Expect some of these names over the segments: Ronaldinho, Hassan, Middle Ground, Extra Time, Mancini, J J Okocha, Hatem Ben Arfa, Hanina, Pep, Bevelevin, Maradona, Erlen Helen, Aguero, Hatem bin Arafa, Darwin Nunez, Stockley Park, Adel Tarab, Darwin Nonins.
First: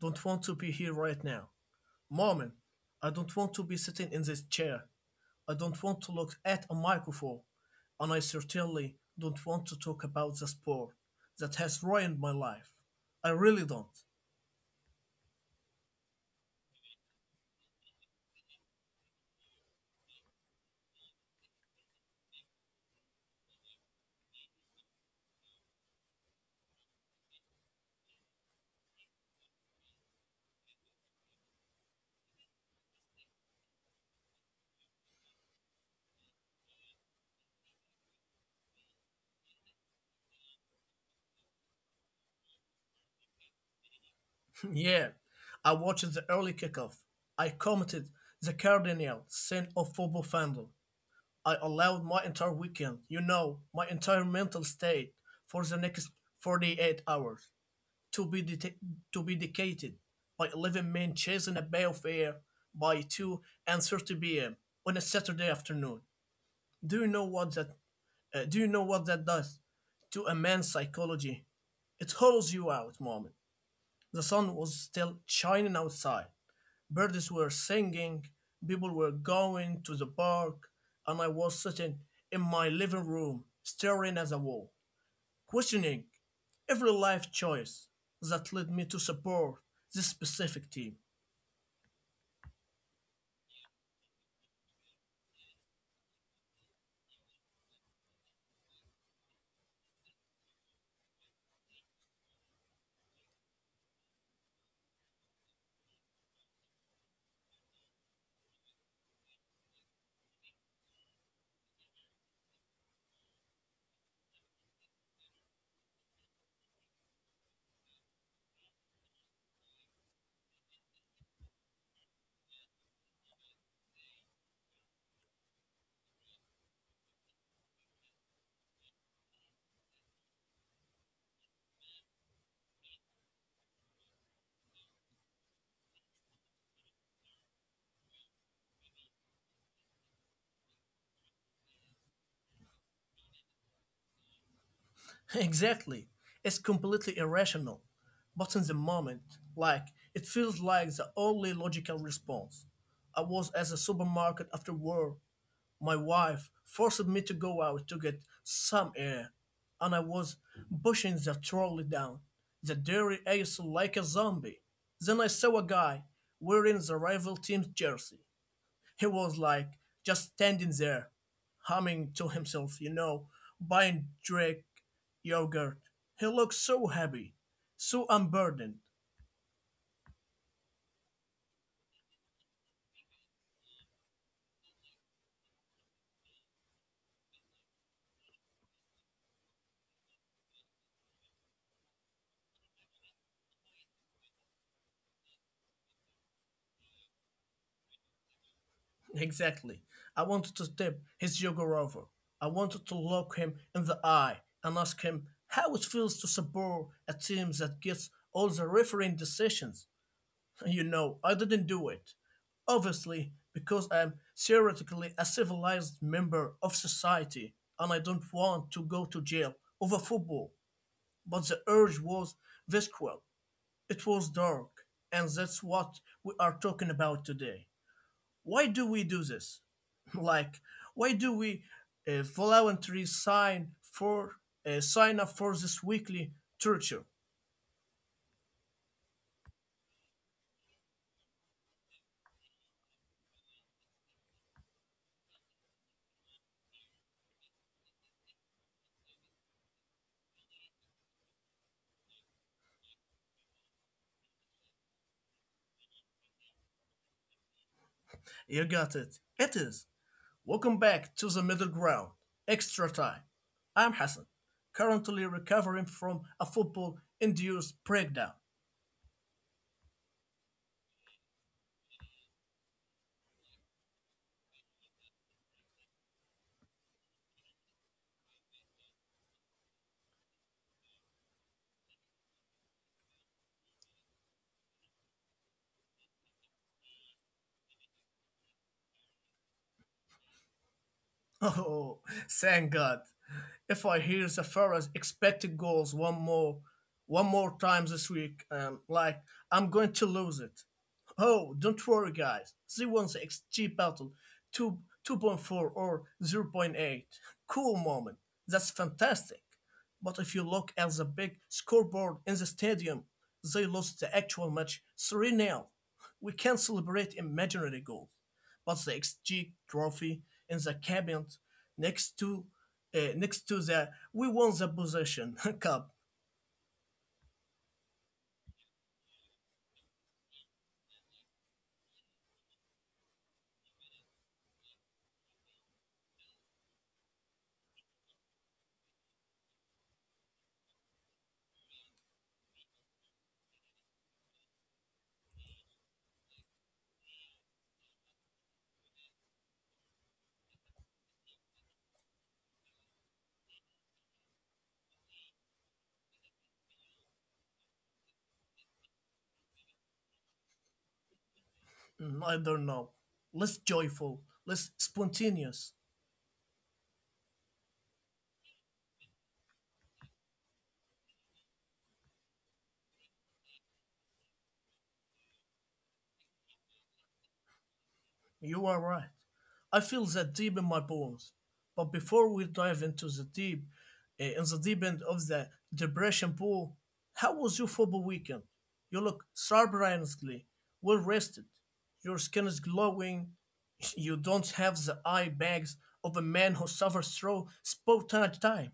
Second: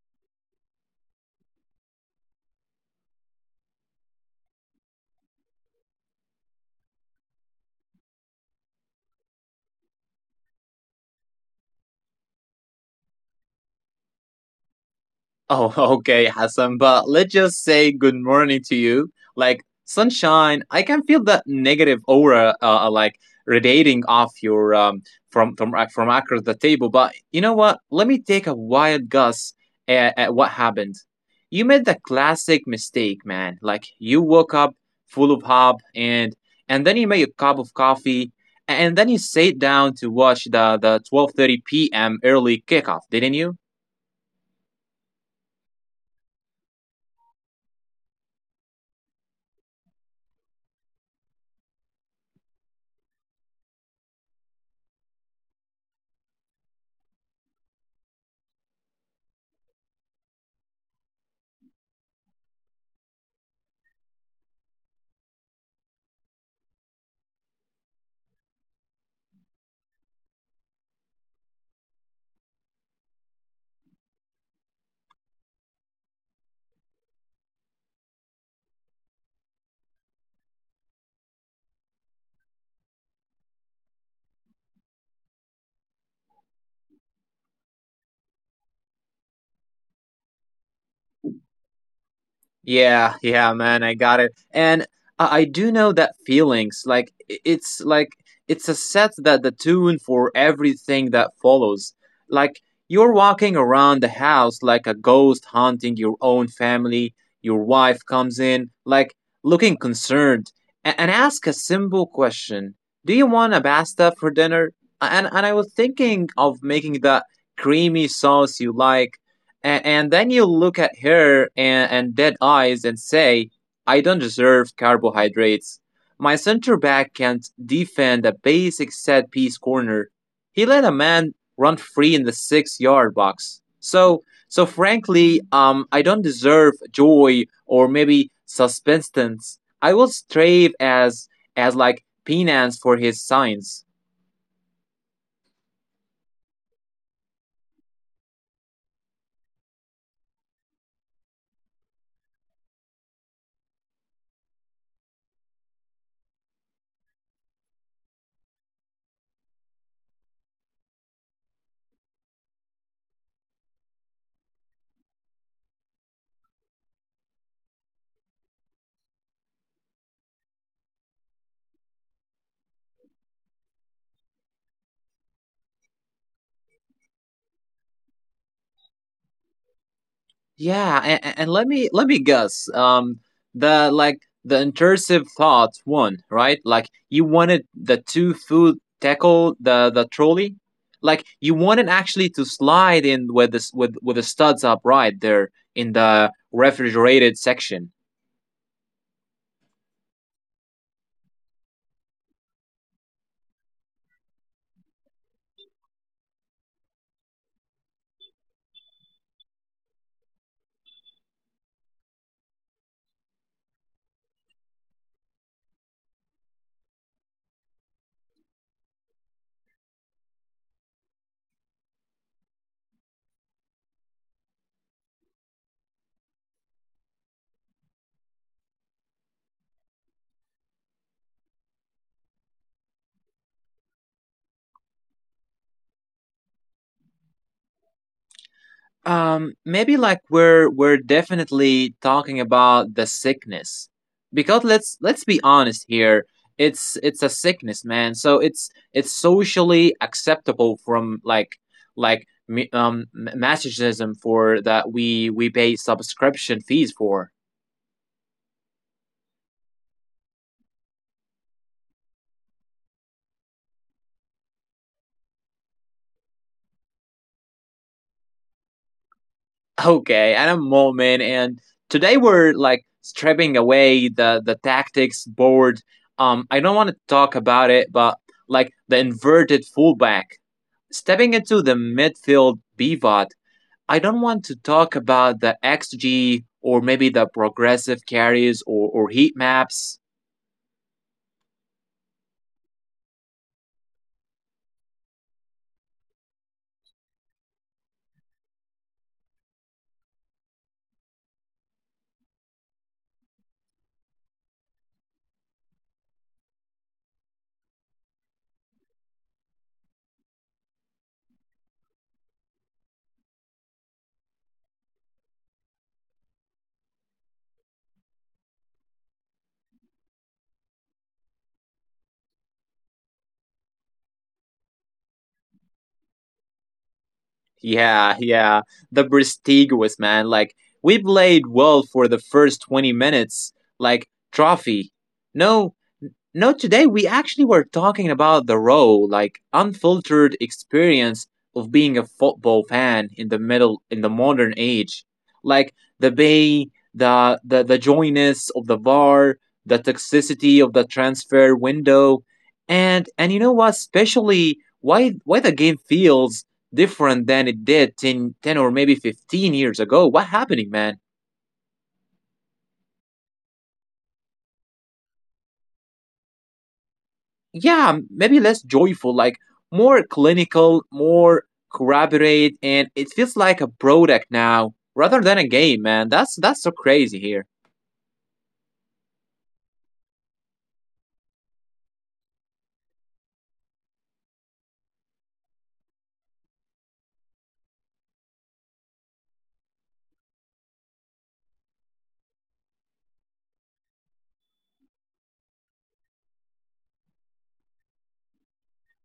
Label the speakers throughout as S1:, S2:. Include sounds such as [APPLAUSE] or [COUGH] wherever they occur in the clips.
S1: don't want to be here right now. Moment, I don't want to be sitting in this chair. I don't want to look at a microphone. And I certainly don't want to talk about the sport that has ruined my life. I really don't.
S2: Oh, [LAUGHS] okay, Hassan, but let's just say good morning to you. Like sunshine, I can feel that negative aura, like radiating off your from across the table. But you know what? Let me take a wild guess at what happened. You made the classic mistake, man. Like you woke up full of hope, and then you made a cup of coffee, and then you sat down to watch the 12:30 p.m. early kickoff, didn't you?
S1: [LAUGHS] Yeah, I watched the early kickoff. I commented the cardinal sin of football fandom. I allowed my entire weekend, my entire mental state for the next 48 hours to be, det- to be dedicated by 11 men chasing a balefire by 2:30 p.m. on a Saturday afternoon. Do you know what that do you know what that does to a man's psychology? It hollows you out, moment. The sun was still shining outside. Birds were singing, people were going to the park, and I was sitting in my living room staring at the wall questioning every life choice that led me to support this specific team.
S2: Yeah, yeah, man, I got it. And I do know that feelings, like it's like it's a set that the tune for everything that follows. Like you're walking around the house like a ghost haunting your own family. Your wife comes in, like looking concerned, and ask a simple question: Do you want a pasta for dinner? And I was thinking of making that creamy sauce you like, and then you look at her and dead eyes and say, I don't deserve carbohydrates. My center back can't defend a basic set piece corner. He let a man run free in the six-yard box. So frankly, I don't deserve joy or maybe suspense. I will strive as like penance for his signs.
S1: [LAUGHS] Exactly. It's completely irrational, but in the moment, like, it feels like the only logical response. I was at the supermarket after work. My wife forced me to go out to get some air, and I was pushing the trolley down the dairy aisle like a zombie. Then I saw a guy wearing the rival team's jersey. He was like just standing there, humming to himself, buying Drake yogurt. He looked so happy, so unburdened. [LAUGHS]
S2: Yeah, and let me guess. The like the intrusive thought one, right? Like you wanted the two-foot tackle the trolley, like you wanted actually to slide in with this with the studs upright there in the refrigerated section.
S1: Exactly. I wanted to tip his yogurt over. I wanted to look him in the eye and ask him how it feels to support a team that gets all the refereeing decisions. I didn't do it. Obviously, because I'm theoretically a civilized member of society and I don't want to go to jail over football. But the urge was visceral, it was dark, and that's what we are talking about today. Why do we do this? [LAUGHS] Like, why do we voluntarily sign up for this weekly torture?
S2: Maybe like we're definitely talking about the sickness because let's be honest here. It's a sickness, man. So it's socially acceptable from like masochism for that we pay subscription fees for. [LAUGHS]
S1: You got it. It is. Welcome back to the Middle Ground, Extra Time. I'm Hassan, currently recovering from a football induced breakdown.
S2: Okay, at a moment, and today we're like stripping away the tactics board. I don't want to talk about it, but like the inverted fullback stepping into the midfield pivot, I don't want to talk about the XG or maybe the progressive carries or heat maps.
S1: Oh, thank God. If I hear the Pharaoh's expected goals one more time this week, like I'm going to lose it. Oh, don't worry, guys. They won the XG battle two 2.4 or zero point 0.8. Cool moment. That's fantastic. But if you look at the big scoreboard in the stadium, they lost the actual match 3 nil. We can't celebrate imaginary goals but the XG trophy in the cabinet next to next to the we won the possession [LAUGHS] cup.
S2: Yeah, yeah, the prestigious man. Like, we played well for the first 20 minutes, like, trophy. No, no, today we actually were talking about the raw, like unfiltered experience of being a football fan in the middle in the modern age. Like the joyness of the bar, the toxicity of the transfer window, and you know what, especially why the game feels different than it did ten or maybe 15 years ago. What happening, man?
S1: Mm, I don't know. Less joyful, less spontaneous.
S2: Yeah, maybe less joyful, like more clinical, more corroborate, and it feels like a product now rather than a game, man. That's so crazy here. [LAUGHS]
S1: You are right. I feel that deep in my bones. But before we dive into the deep, in the deep end of the depression pool, how was your football weekend? You look surprisingly well rested. Your skin is glowing. You don't have the eye bags of a man who suffers through spontaneous time.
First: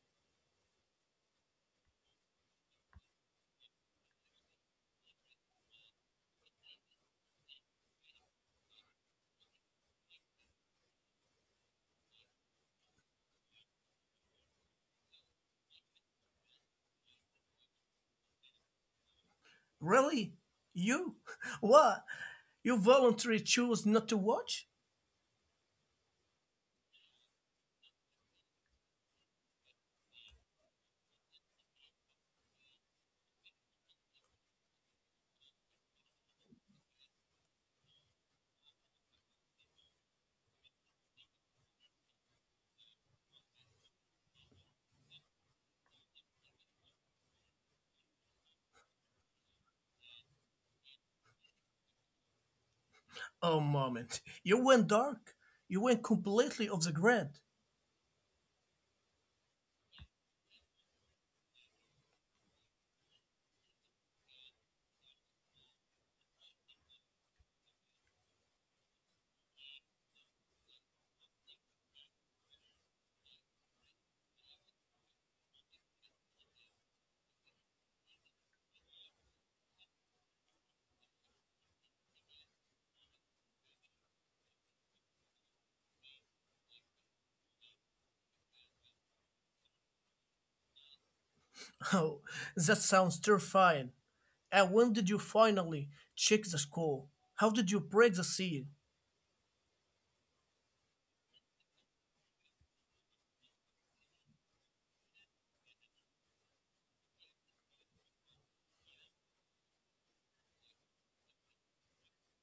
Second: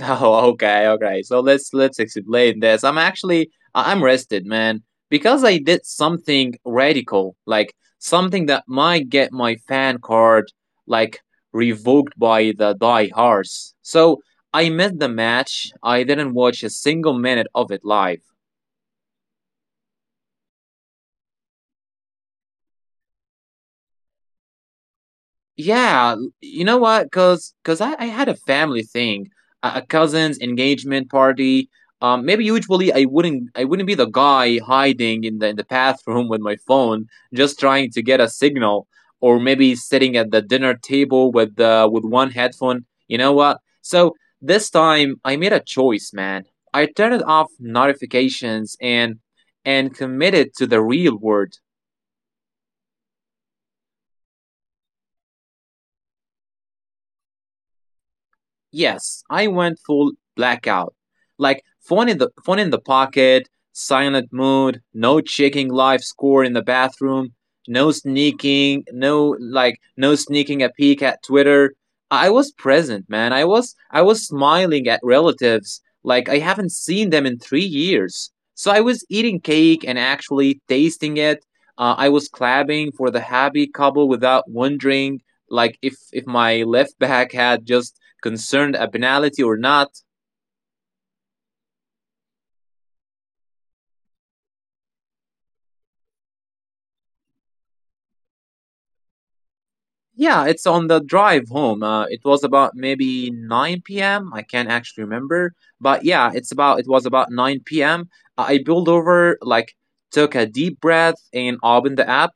S2: Oh, okay, okay. So let's explain this. I'm actually I'm rested, man, because I did something radical, like something that might get my fan card like revoked by the diehards. So I missed the match. I didn't watch a single minute of it live.
S1: Really? You? [LAUGHS] What? You voluntarily chose not to watch?
S2: Yeah, you know what? Cause I had a family thing, a cousin's engagement party. Maybe usually I wouldn't be the guy hiding in the bathroom [LAUGHS] with my phone, just trying to get a signal, or maybe sitting at the dinner table with one headphone. You know what? So this time I made a choice, man. I turned off notifications and committed to the real world.
S1: Oh, moment. You went dark. You went completely off the grid.
S2: Yes, I went full blackout. Like phone in the pocket, silent mood, no checking live score in the bathroom, no like no sneaking a peek at Twitter. I was present, man. I was smiling at relatives like I haven't seen them in 3 years. So I was eating cake and actually tasting it. I was clapping for the happy couple without wondering like if my left back had just concerned a penalty or not.
S1: [LAUGHS] Oh, that sounds terrifying. And when did you finally check the score? How did you break the seal?
S2: Yeah, it's on the drive home. It was about maybe 9 p.m. I can't actually remember, but yeah, it was about 9 p.m. I pulled over, like took a deep breath, and opened the app,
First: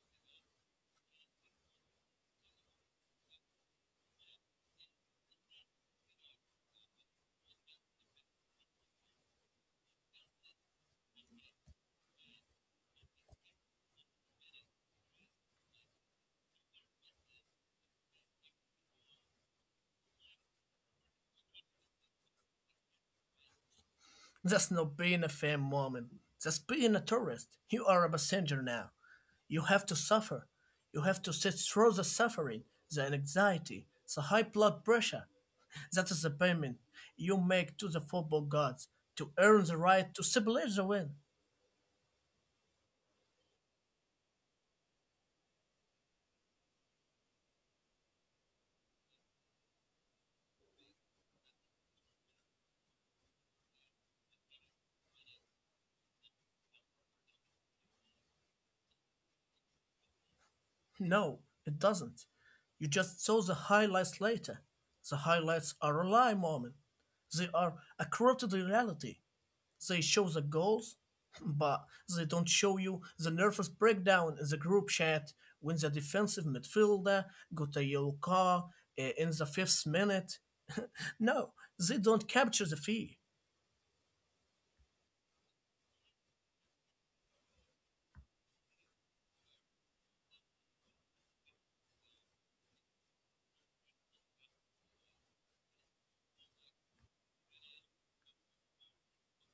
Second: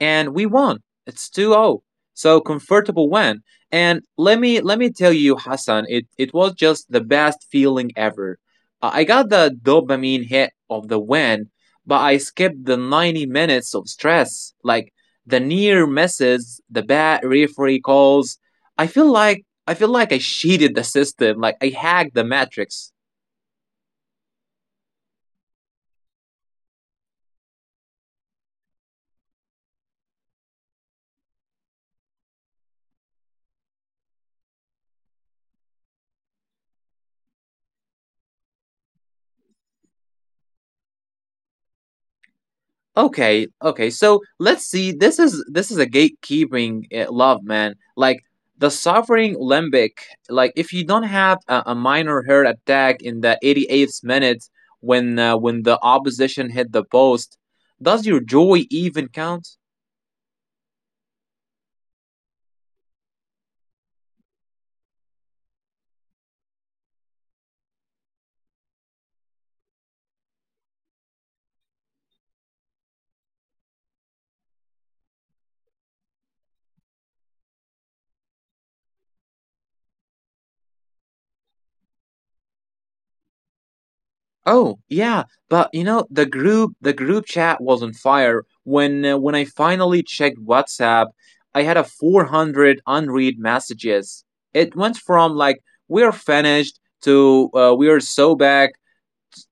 S2: and we won. It's 2-0. So comfortable win. And let me tell you, Hassan, it was just the best feeling ever. I got the dopamine hit of the win, but I skipped the 90 minutes of stress. Like the near misses, the bad referee calls. I feel like I cheated the system, like I hacked the matrix.
S1: That's not being a fan, moment. That's being a tourist. You are a passenger now. You have to suffer. You have to sit through the suffering, the anxiety, the high blood pressure. That is the payment you make to the football gods to earn the right to celebrate the win.
S2: Okay, okay. So let's see. This is a gatekeeping love, man. Like the suffering limbic. Like if you don't have a minor heart attack in the 88th minute when the opposition hit the post, does your joy even count?
S1: No, it doesn't. You just saw the highlights later. The highlights are a lie moment. They are a corrupted reality. They show the goals, but they don't show you the nervous breakdown in the group chat when the defensive midfielder got a yellow card in the fifth minute. No, they don't capture the fee. [LAUGHS]
S2: Oh, yeah, but you know the group chat was on fire when I finally checked WhatsApp, I had a 400 unread messages. It went from like we're finished to we are so back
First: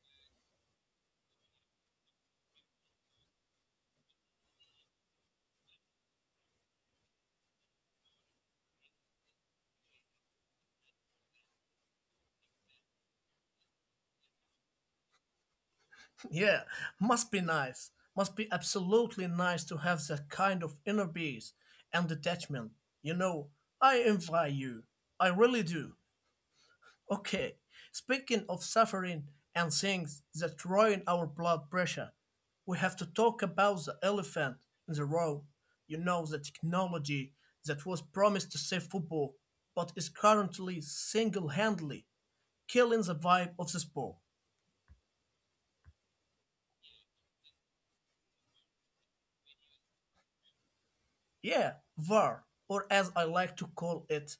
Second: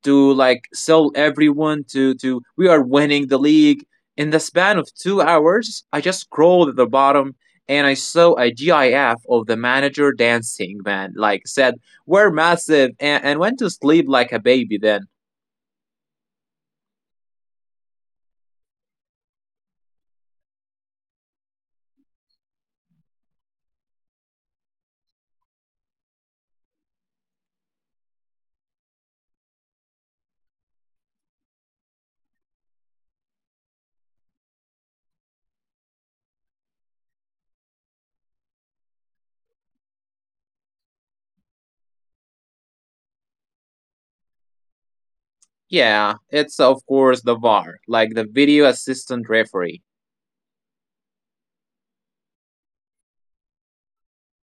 S2: to like sell everyone to we are winning the league. In the span of 2 hours, I just scrolled at the bottom and I saw a GIF of the manager dancing, man. Like said, "We're massive," and went to sleep like a baby then.
S1: Yeah, must be nice. Must be absolutely nice to have that kind of inner peace and detachment. You know, I envy you. I really do. Okay, speaking of suffering and things that ruin our blood pressure, we have to talk about the elephant in the room. The technology that was promised to save football, but is currently single handedly killing the vibe of the sport.
S2: Yeah, it's of course the VAR, like the video assistant referee.
S1: Yeah, VAR, or as I like to call it,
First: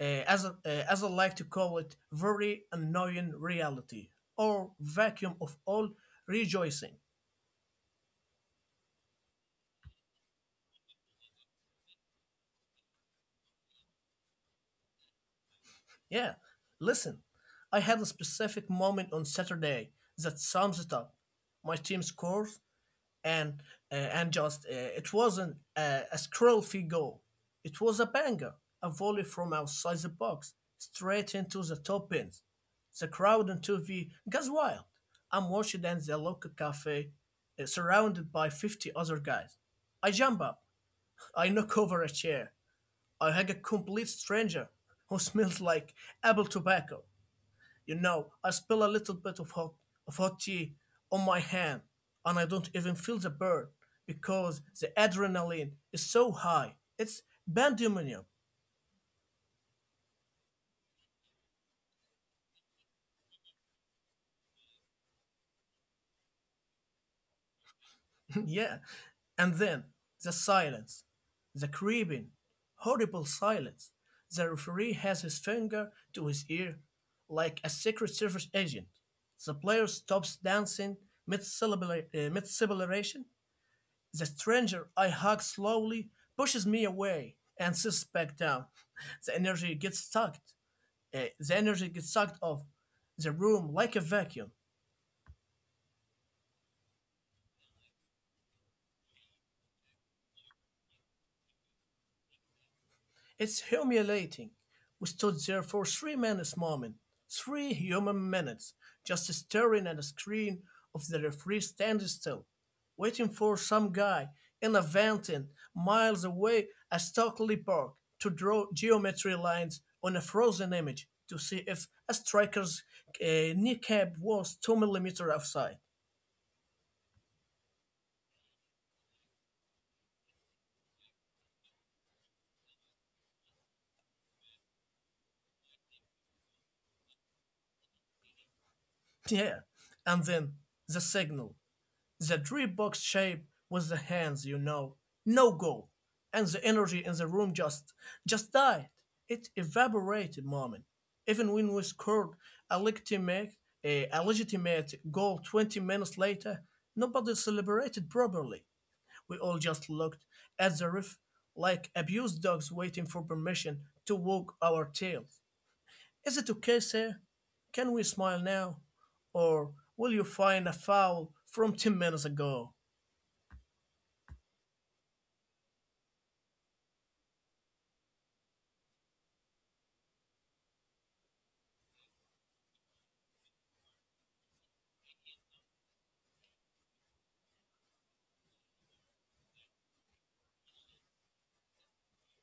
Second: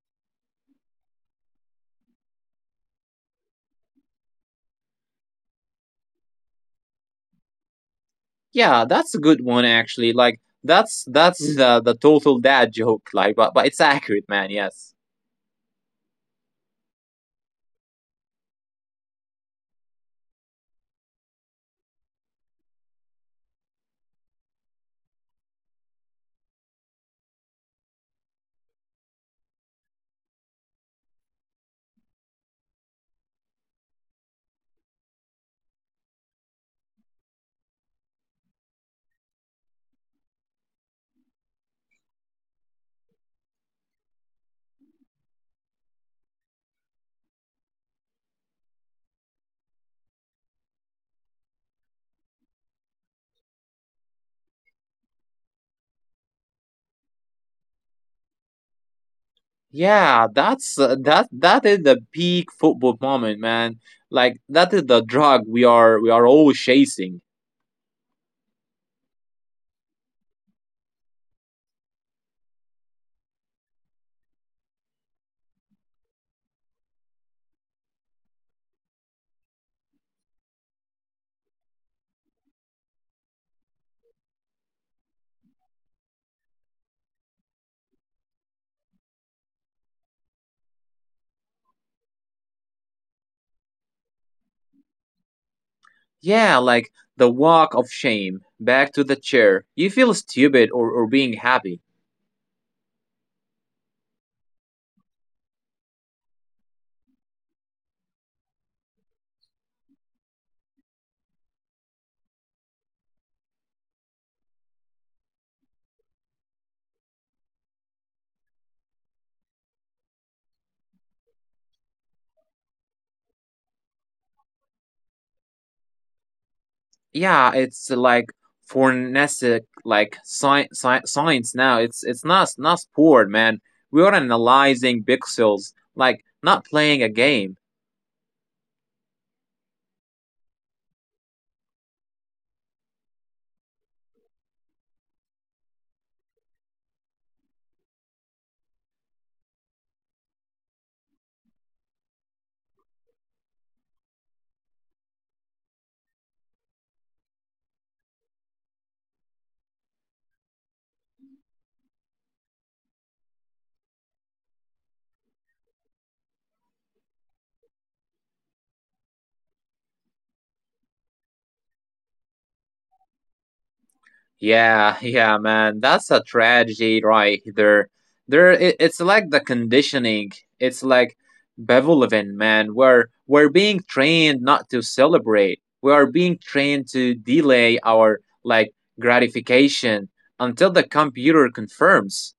S1: as I like to call it, very annoying reality, or vacuum of all rejoicing.
S2: Yeah, that's a good one actually. Like that's the total dad joke. Like, but it's accurate, man. Yes.
S1: Yeah, listen, I had a specific moment on Saturday that sums it up. My team scores, and and just it wasn't a scroll free goal. It was a banger, a volley from outside the box, straight into the top pins. The crowd on TV goes wild. I'm watching in the local cafe, surrounded by 50 other guys. I jump up. I knock over a chair. I hug a complete stranger who smells like apple tobacco. I spill a little bit of hot tea on my hand and I don't even feel the burn because the adrenaline is so high. It's pandemonium.
S2: Yeah, that is the peak football moment, man. Like that is the drug we are always chasing.
S1: [LAUGHS] Yeah. And then the silence, the creeping, horrible silence. The referee has his finger to his ear like a Secret Service agent. The player stops dancing mid-celebration. The stranger I hug slowly pushes me away and sits back down. The energy gets sucked off the room like a vacuum.
S2: Yeah, like the walk of shame back to the chair. You feel stupid or being happy.
S1: It's humiliating. We stood there for 3 minutes, moment, 3 human minutes, just staring at the screen of the referee standing still, waiting for some guy in a fountain miles away at Stockley Park to draw geometry lines on a frozen image to see if a striker's kneecap was 2 millimeters offside. [LAUGHS]
S2: Yeah, it's like forensic like science now. It's not sport, man. We are analyzing pixels, like not playing a game.
S1: Yeah, and then the signal. The 3 box shape with the hands. No go. And the energy in the room just died. It evaporated, moment. Even when we scored a legitimate, a legitimate goal 20 minutes later, nobody celebrated properly. We all just looked at the ref like abused dogs waiting for permission to wag our tails. Is it okay, sir? Can we smile now? Or will you find a foul from 10 minutes ago?
S2: Yeah, [LAUGHS] yeah, man. That's a tragedy right there. There, it's like the conditioning. It's like Bevelevin, man. We're being trained not to celebrate. We are being trained to delay our like gratification until the computer confirms.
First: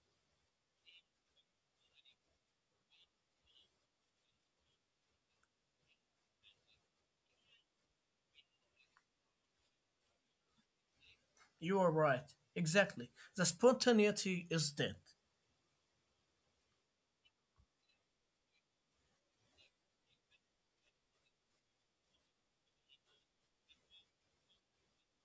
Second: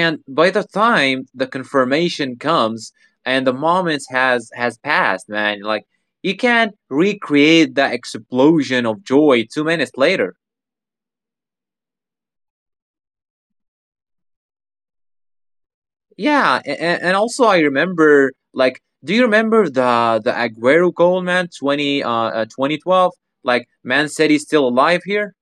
S2: And by the time the confirmation comes and the moment has passed, man, like you can't recreate that explosion of joy 2 minutes later.
S1: You are right. Exactly. The spontaneity is dead. [LAUGHS]
S2: Yeah, and also I remember like do you remember the Aguero goal, man, 20 2012, like man said he's still alive here.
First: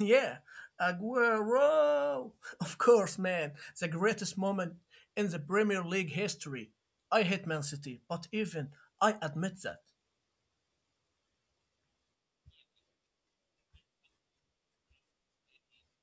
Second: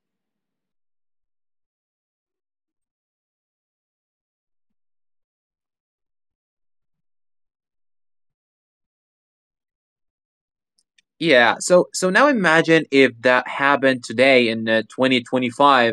S1: Yeah, Aguero. Of course, man. The greatest moment in the Premier League history. I hate Man City, but even I admit that.
S2: Yeah, so now imagine if that happened today in 2025.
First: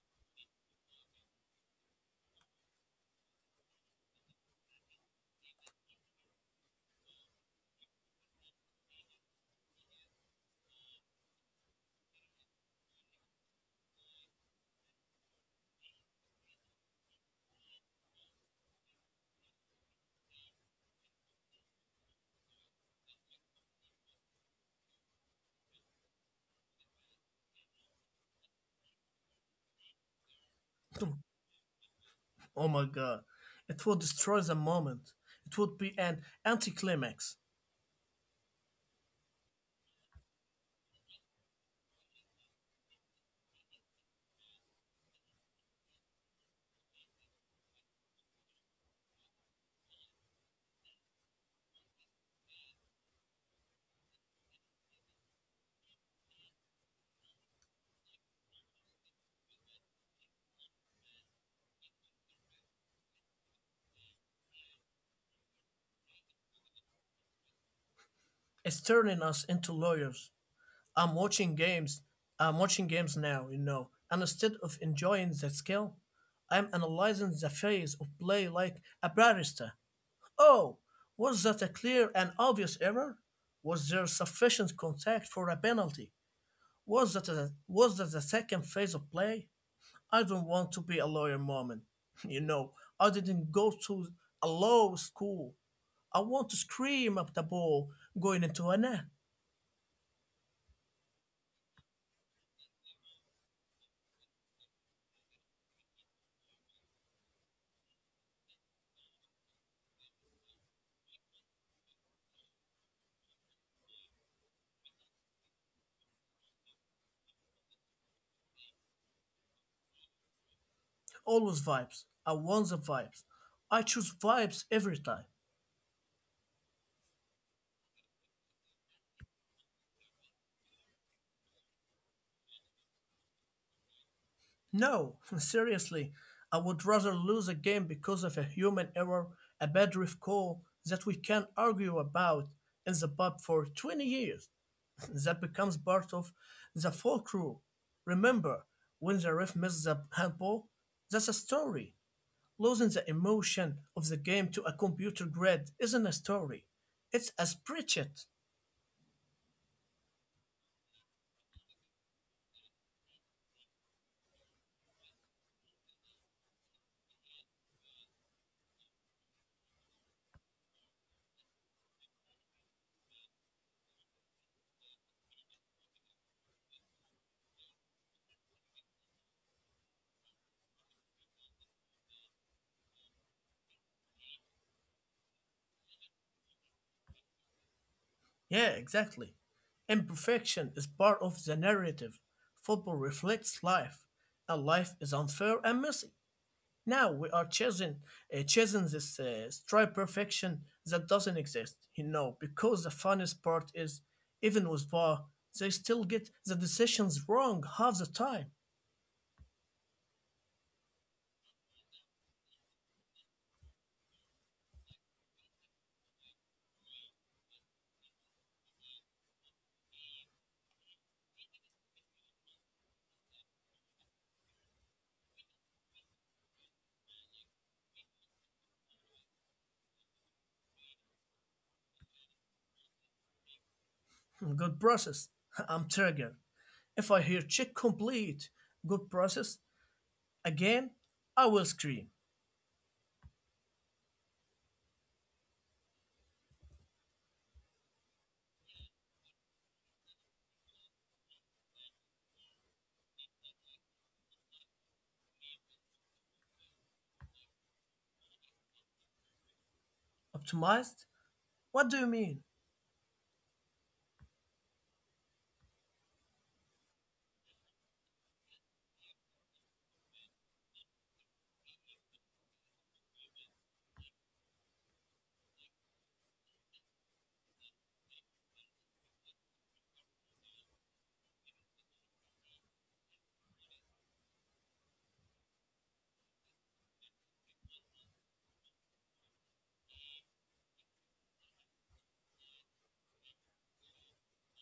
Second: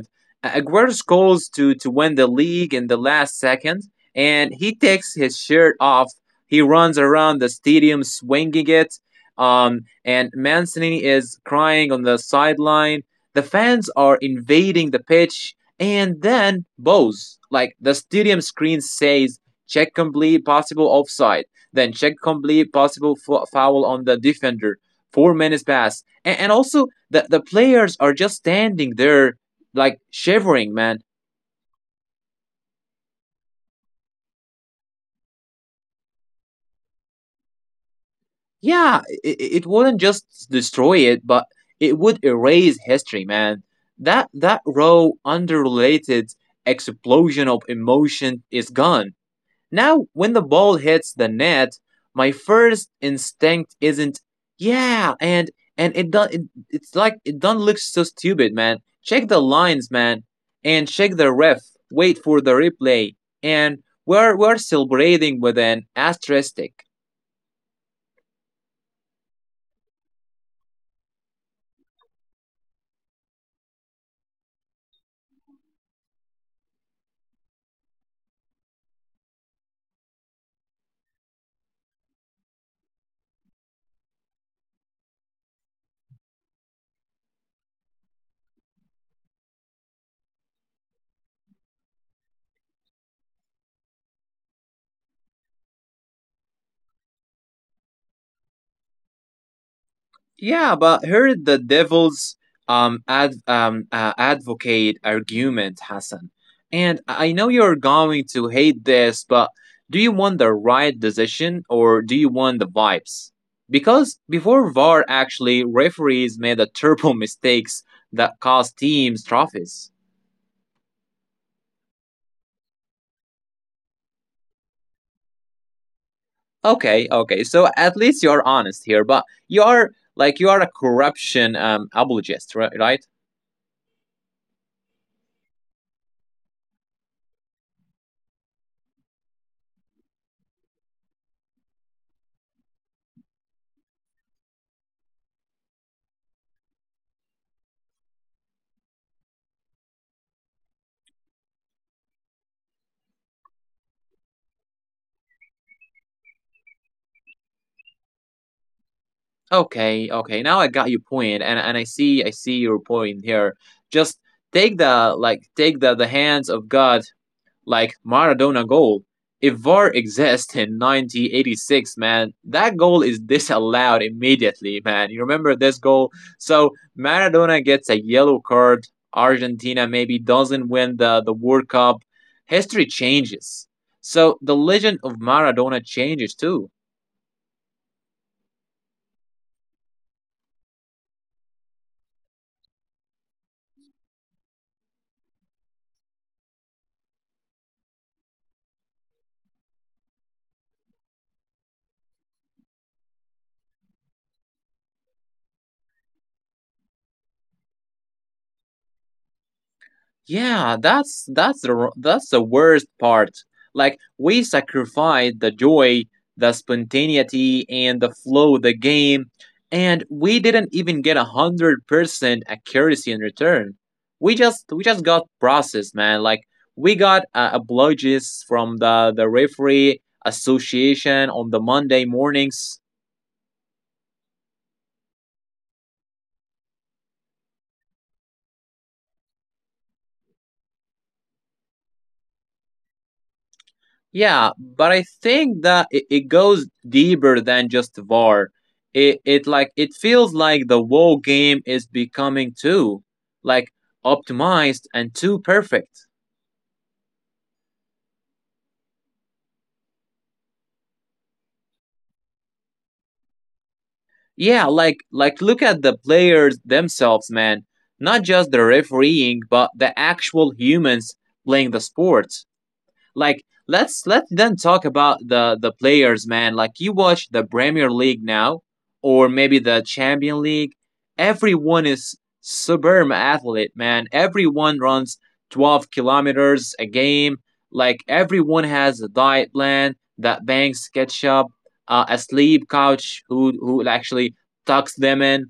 S2: Aguero scores to win the league in the last second, and he takes his shirt off. He runs around the stadium swinging it, and Mancini is crying on the sideline. The fans are invading the pitch, and then Bose, like the stadium screen says, check complete possible offside, then check complete possible foul on the defender. 4 minutes pass, and also the players are just standing there like shivering, man.
S1: [LAUGHS] Oh my God. It would destroy the moment. It would be an anticlimax.
S2: Yeah, it wouldn't just destroy it, but it would erase history, man. That raw, unrelated explosion of emotion is gone. Now, when the ball hits the net, my first instinct isn't yeah, and it's like it don't look so stupid, man. Check the lines, man, and check the ref. Wait for the replay, and we're celebrating with an asterisk.
S1: It's turning us into lawyers. I'm watching games. I'm watching games now. And instead of enjoying the skill, I'm analyzing the phase of play like a barrister. Oh, was that a clear and obvious error? Was there sufficient contact for a penalty? Was that the second phase of play? I don't want to be a lawyer, moment. [LAUGHS] You know, I didn't go to a law school. I want to scream at the ball going into a net.
S2: Yeah, but here the devil's ad advocate argument, Hassan. And I know you're going to hate this, but do you want the right decision or do you want the vibes? Because before VAR, actually, referees made a terrible [LAUGHS] mistakes that cost teams trophies.
S1: Always vibes. I want the vibes. I choose vibes every time.
S2: Okay, okay. So at least you are honest here, but you are like you are a corruption apologist, right?
S1: No, [LAUGHS] seriously, I would rather lose a game because of a human error, a bad ref call that we can argue about in the pub for 20 years. [LAUGHS] That becomes part of the folklore. Remember, when the ref misses the handball, that's a story. Losing the emotion of the game to a computer grid isn't a story. It's a spreadsheet.
S2: Okay, okay. Now I got your point, and I see your point here. Just take the like take the hands of God like Maradona goal. If VAR exists in 1986, man, that goal is disallowed immediately, man. You remember this goal? So Maradona gets a yellow card. Argentina maybe doesn't win the World Cup. History changes. So the legend of Maradona changes too.
S1: Yeah, exactly. Imperfection is part of the narrative. Football reflects life, and life is unfair and messy. Now we are chasing this strive perfection that doesn't exist. Because the funniest part is, even with VAR, they still get the decisions wrong half the time.
S2: Yeah, that's the worst part. Like we sacrificed the joy, the spontaneity, and the flow of the game, and we didn't even get 100% accuracy in return. We just got processed, man. Like we got apologies from the referee association on the Monday mornings.
S1: [LAUGHS] Good process. [LAUGHS] I'm triggered. If I hear check complete, good process, again, I will scream.
S2: Yeah, but I think that it goes deeper than just VAR. It like it feels like the whole game is becoming too like optimized and too perfect.
S1: Optimized? What do you mean?
S2: Yeah, like look at the players themselves, man. Not just the refereeing, but the actual humans playing the sport. Like let's then talk about the players, man. Like you watch the Premier League now, or maybe the Champion League. Everyone is superb athlete, man. Everyone runs 12 kilometers a game. Like everyone has a diet plan that banks ketchup, a sleep couch who actually tucks them in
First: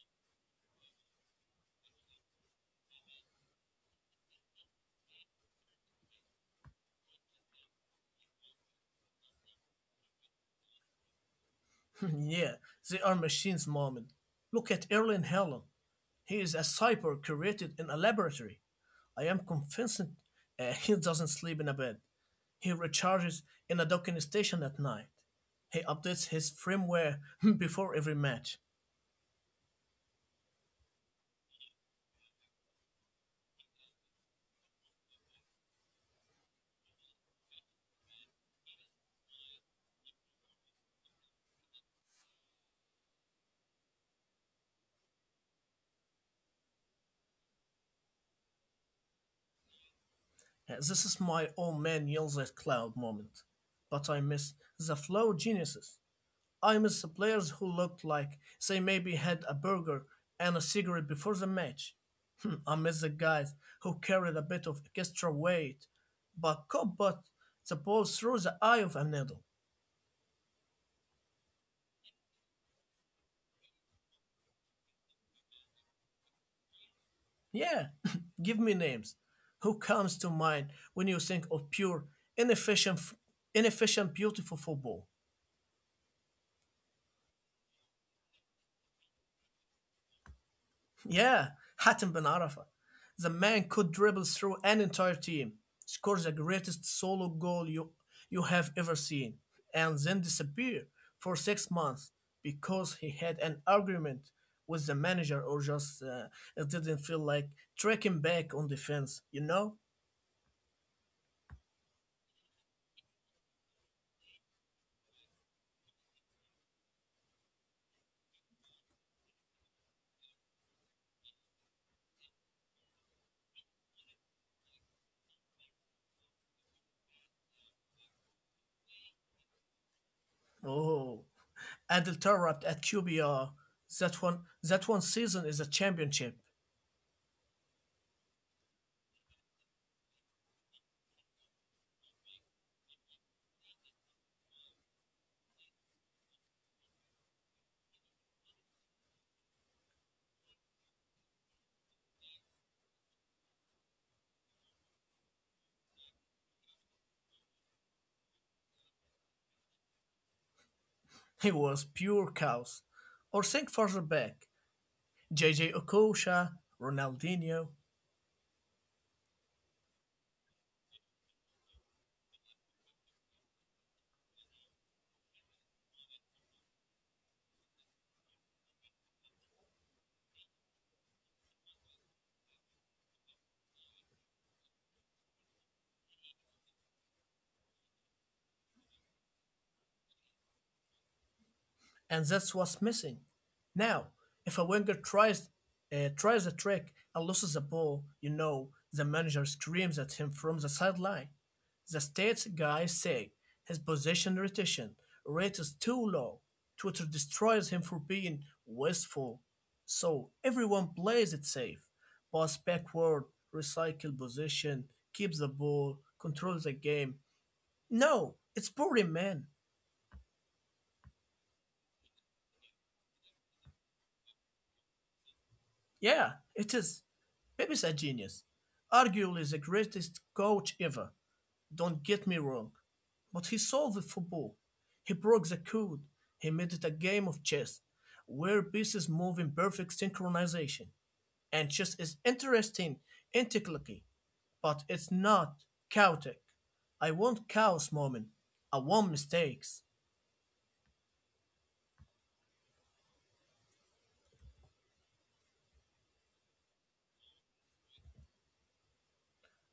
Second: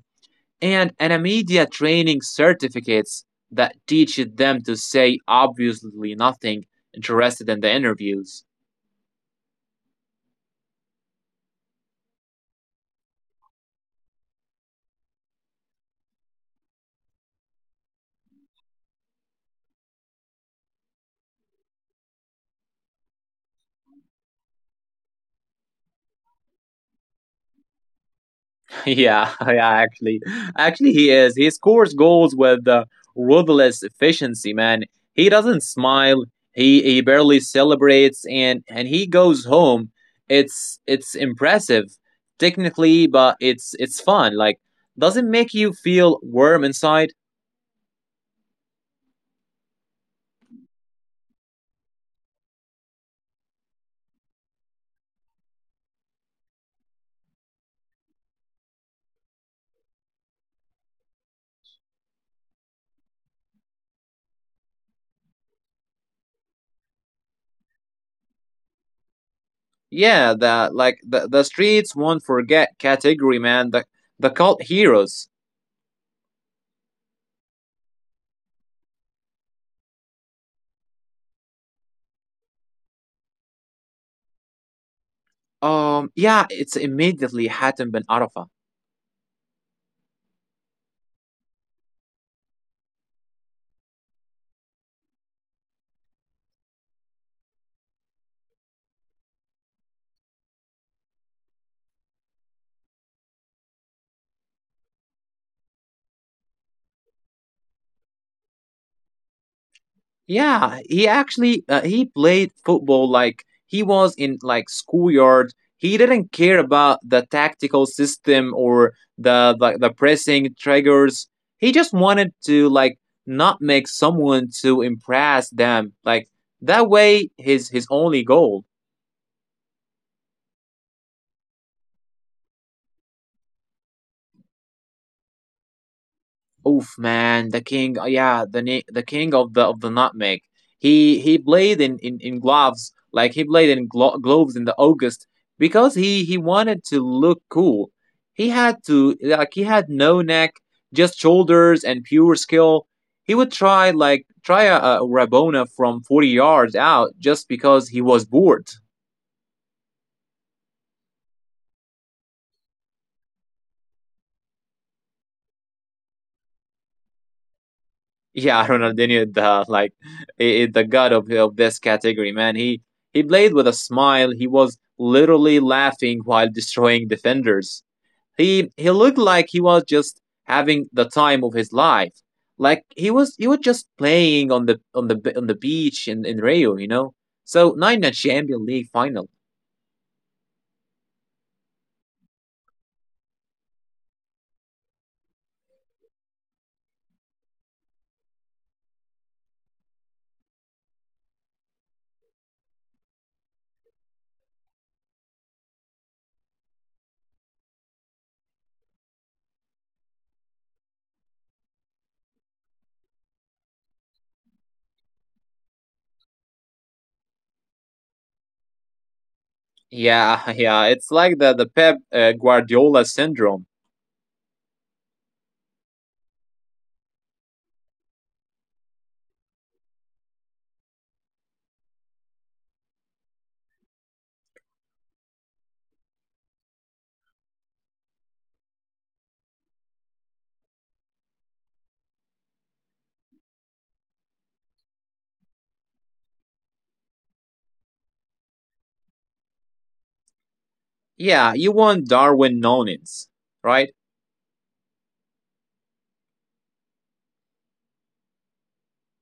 S2: and an media training certificates that teaches them to say obviously nothing interested in the interviews.
S1: [LAUGHS] Yeah, they are machines, moment. Look at Erlen Helen. He is a cyborg created in a laboratory. I am convinced he doesn't sleep in a bed. He recharges in a docking station at night. He updates his firmware [LAUGHS] before every match.
S2: [LAUGHS] Yeah, yeah, actually he is. He scores goals with ruthless efficiency, man. He doesn't smile. He barely celebrates, and he goes home. It's impressive technically, but it's fun. Like doesn't make you feel warm inside.
S1: This is my old man yells at cloud moment. But I miss the flow geniuses. I miss the players who looked like they maybe had a burger and a cigarette before the match. I miss the guys who carried a bit of extra weight, but could put the ball through the eye of a needle.
S2: Yeah, the like the streets won't forget category, man. The cult heroes.
S1: Yeah, [LAUGHS] give me names. Who comes to mind when you think of pure, inefficient, inefficient, beautiful football?
S2: Yeah, it's immediately Hatem bin Arafa.
S1: Yeah, Hatem Ben Arfa. The man could dribble through an entire team, score the greatest solo goal you have ever seen, and then disappear for 6 months because he had an argument with the manager or just it didn't feel like tracking back on defense, you know?
S2: Yeah, he actually he played football like he was in like schoolyard. He didn't care about the tactical system or the pressing triggers. He just wanted to like not make someone to impress them. Like that way, his only goal.
S1: Oh, Adel Tarab at QBR. That one season is a championship.
S2: Oof, man, the king. Yeah, the king of the nutmeg. He played in gloves, like he played in gloves in the August because he wanted to look cool. He had to like he had no neck, just shoulders and pure skill. He would try like try a Rabona from 40 yards out just because he was bored.
S1: He was pure chaos. Or think further back J.J. Okocha, Ronaldinho,
S2: Yeah, [LAUGHS] Ronaldinho, the like the god of this category, man. He played with a smile. He was literally laughing while destroying defenders. He looked like he was just having the time of his life. Like he was just playing on the beach in Rio. So nine Champions League final.
S1: and that's what's missing. Now, if a winger tries a trick and loses a ball, you know the manager screams at him from the sideline. The stats guys say his possession rotation rate is too low. Twitter destroys him for being wasteful. So everyone plays it safe. Pass backward, recycle position, keep the ball, control the game. No, it's boring, man.
S2: Yeah, [LAUGHS] yeah, it's like the Pep Guardiola syndrome.
S1: Yeah, it is. Pep is a genius. Arguably the greatest coach ever. Don't get me wrong. But he solved football. He broke the code. He made it a game of chess where pieces move in perfect synchronization. And chess is interesting intricately, but it's not chaotic. I want chaos moment. I want mistakes.
S2: Yeah, you want Darwin Nonins, right?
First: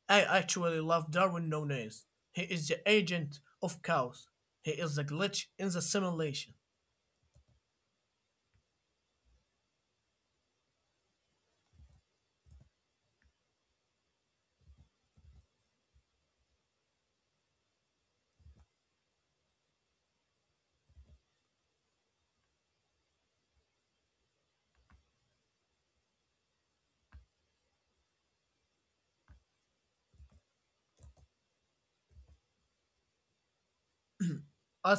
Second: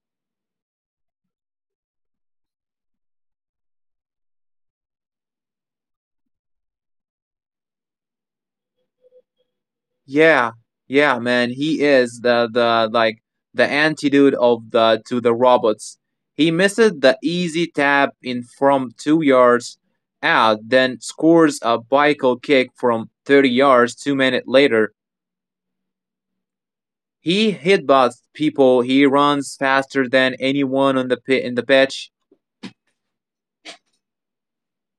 S1: I actually love Darwin Nunez. He is the agent of chaos. He is the glitch in the simulation.
S2: Yeah, yeah, man. He is the like the antidote of the to the robots. He misses the easy tap in from 2 yards out, then scores a bicycle kick from 30 yards 2 minutes later. He hit headbutts people. He runs faster than anyone on the pit in the pitch.
S1: Us